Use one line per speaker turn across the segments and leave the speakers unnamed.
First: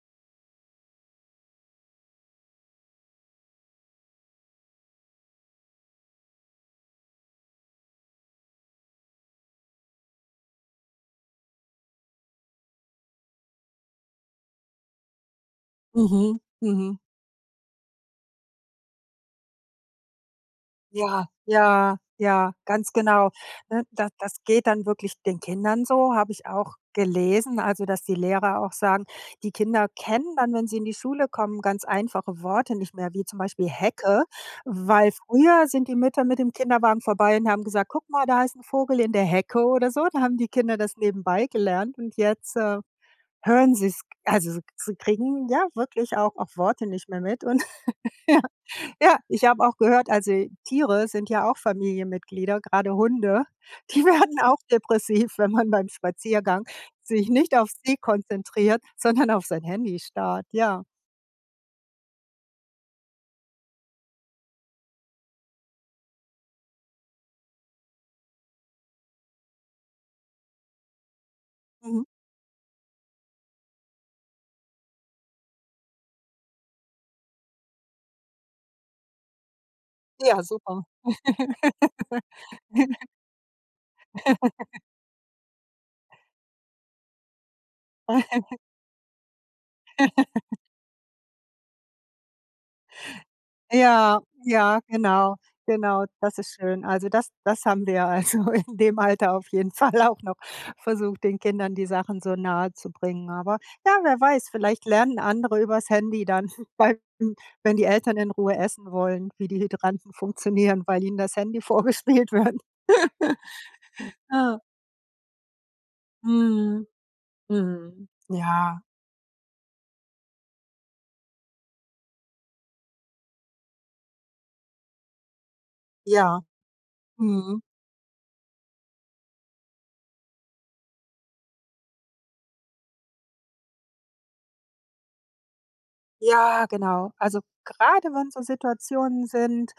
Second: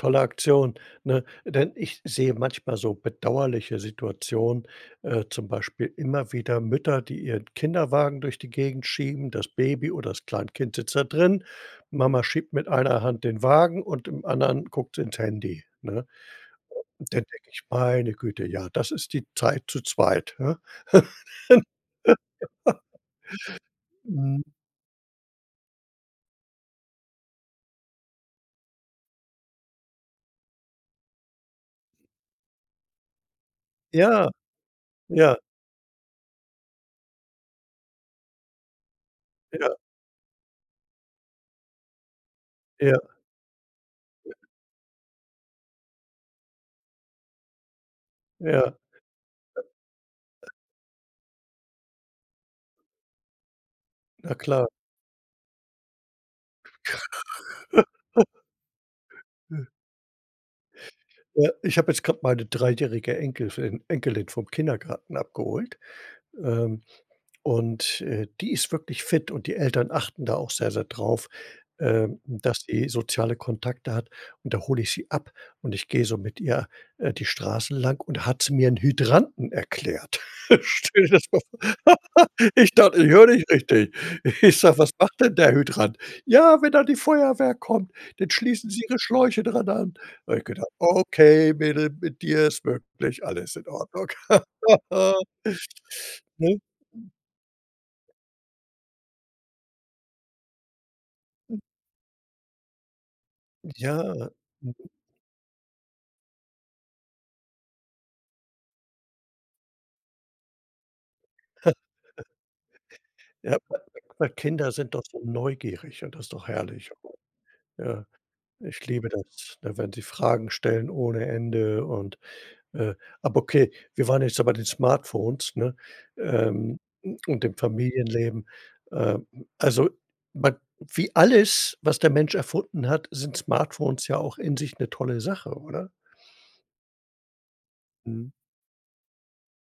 Tolle Aktion, ne? Denn ich sehe manchmal so bedauerliche Situationen, äh, zum Beispiel immer wieder Mütter, die ihren Kinderwagen durch die Gegend schieben. Das Baby oder das Kleinkind sitzt da drin. Mama schiebt mit einer Hand den Wagen und im anderen guckt sie ins Handy, ne?
Mhm. Mhm.
Und dann denke ich: „Meine Güte, ja, das ist die Zeit zu 2“, hä?
Ja. Ja. Ja. Ganz genau. Ne, da das
Mhm.
geht dann wirklich den Kindern so, habe ich auch gelesen also, dass die Lehrer auch sagen, die Kinder kennen dann, wenn sie in die Schule kommen, ganz einfache Worte nicht mehr, wie zum Beispiel Hecke,
Ja,
weil
ja.
früher sind die Mütter mit dem Kinderwagen vorbei und haben gesagt: „Guck mal, da ist 'n Vogel in der Hecke“,
Ja.
oder so. Da haben die Kinder das nebenbei gelernt und jetzt, äh,
Ja.
hören sie's also sie sie kriegen ja wirklich auch auch Worte nicht mehr mit und ja.
Ja.
Ja, ich habe auch gehört, also Tiere sind ja auch Familienmitglieder, gerade Hunde, die
Na
werden auch
klar.
depressiv, wenn man beim Spaziergang sich nicht auf sie konzentriert, sondern auf sein Handy starrt, ja.
Ja, ich habe jetzt gerade meine 3- jährige Enkel fi Enkelin vom Kindergarten abgeholt, ähm, und, äh, die ist wirklich fit und die Eltern achten da auch sehr, sehr drauf,
Mhm.
ähm, dass sie soziale Kontakte hat. Und, da hole ich sie ab und ich gehe so mit ihr, äh, die Straße lang und da hat sie mir 'n Hydranten erklärt.
Ja, super.
Stell dir das mal v ich dachte, ich höre nicht richtig. Ich sage: „Was macht denn der Hydrant?“ „Ja, wenn dann die Feuerwehr kommt, dann schließen sie Ihre Schläuche dran an.“ Habe ich gedacht: „Okay, Mädel, mit dir ist wirklich, alles in Ordnung.“
Ja, ja, genau. Genau, das ist
Ne?
schön. Also, das das haben wir also in dem Alter auf jeden Fall auch noch versucht, den Kindern die Sachen so nahezubringen. Aber, ja
Ja.
wer weiß, vielleicht lernen andere über's Handy dann, weil wenn die Eltern in Ruhe essen wollen, wie die Hydranten funktionieren, weil ihnen das Handy vorgespielt wird.
Ja, weil,
Ah.
Kinder sind doch so neugierig und das ist doch
Mhm.
herrlich. Ja,
Mhm. Ja.
ich liebe das, ne, wenn sie Fragen stellen ohne Ende und, äh aber okay, wir waren jetzt noch bei den Smartphones, ne,
Ja.
ähm, und dem
Mhm.
Familienleben. Ähm, also wa wie alles, was der Mensch erfunden hat, sind Smartphones ja auch in sich 'ne tolle Sache, oder?
Ja, genau. Also, gerade
Mhm.
wenn's so Situationen sind,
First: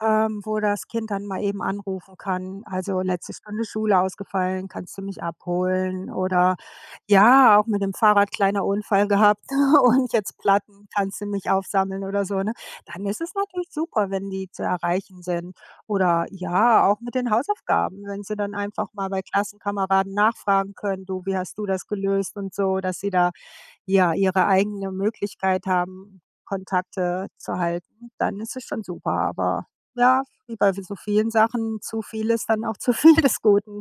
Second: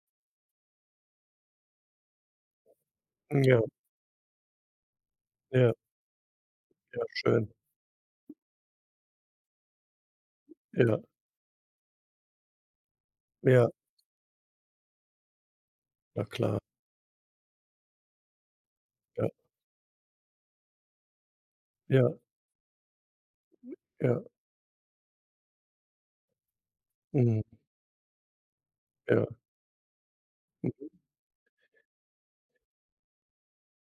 ähm, wo das Kind dann mal eben anrufen kann, also, letzte
Ja.
Stunde Schule ausgefallen, kannst du mich
Ja.
abholen? Oder
Ja, schön.
ja, auch mit dem Fahrrad kleiner Unfall gehabt und jetzt Platten,
Ja.
kannst du mich aufsammeln oder so, ne? Dann ist es
Ja.
natürlich super, wenn die zu erreichen sind.
Na
Oder
klar.
ja, auch mit den Hausaufgaben, wenn sie dann einfach mal bei
Ja.
Klassenkameraden nachfragen können: „Du, wie hast du das
Ja.
gelöst?“ und so, dass sie da, ja,
Ja.
ihre eigene Möglichkeit haben, Kontakte
Mhm.
zu halten, dann ist es schon super.
Ja.
Aber ja, wie bei
Mhm.
so vielen Sachen, zu viel ist dann auch zu viel des Guten.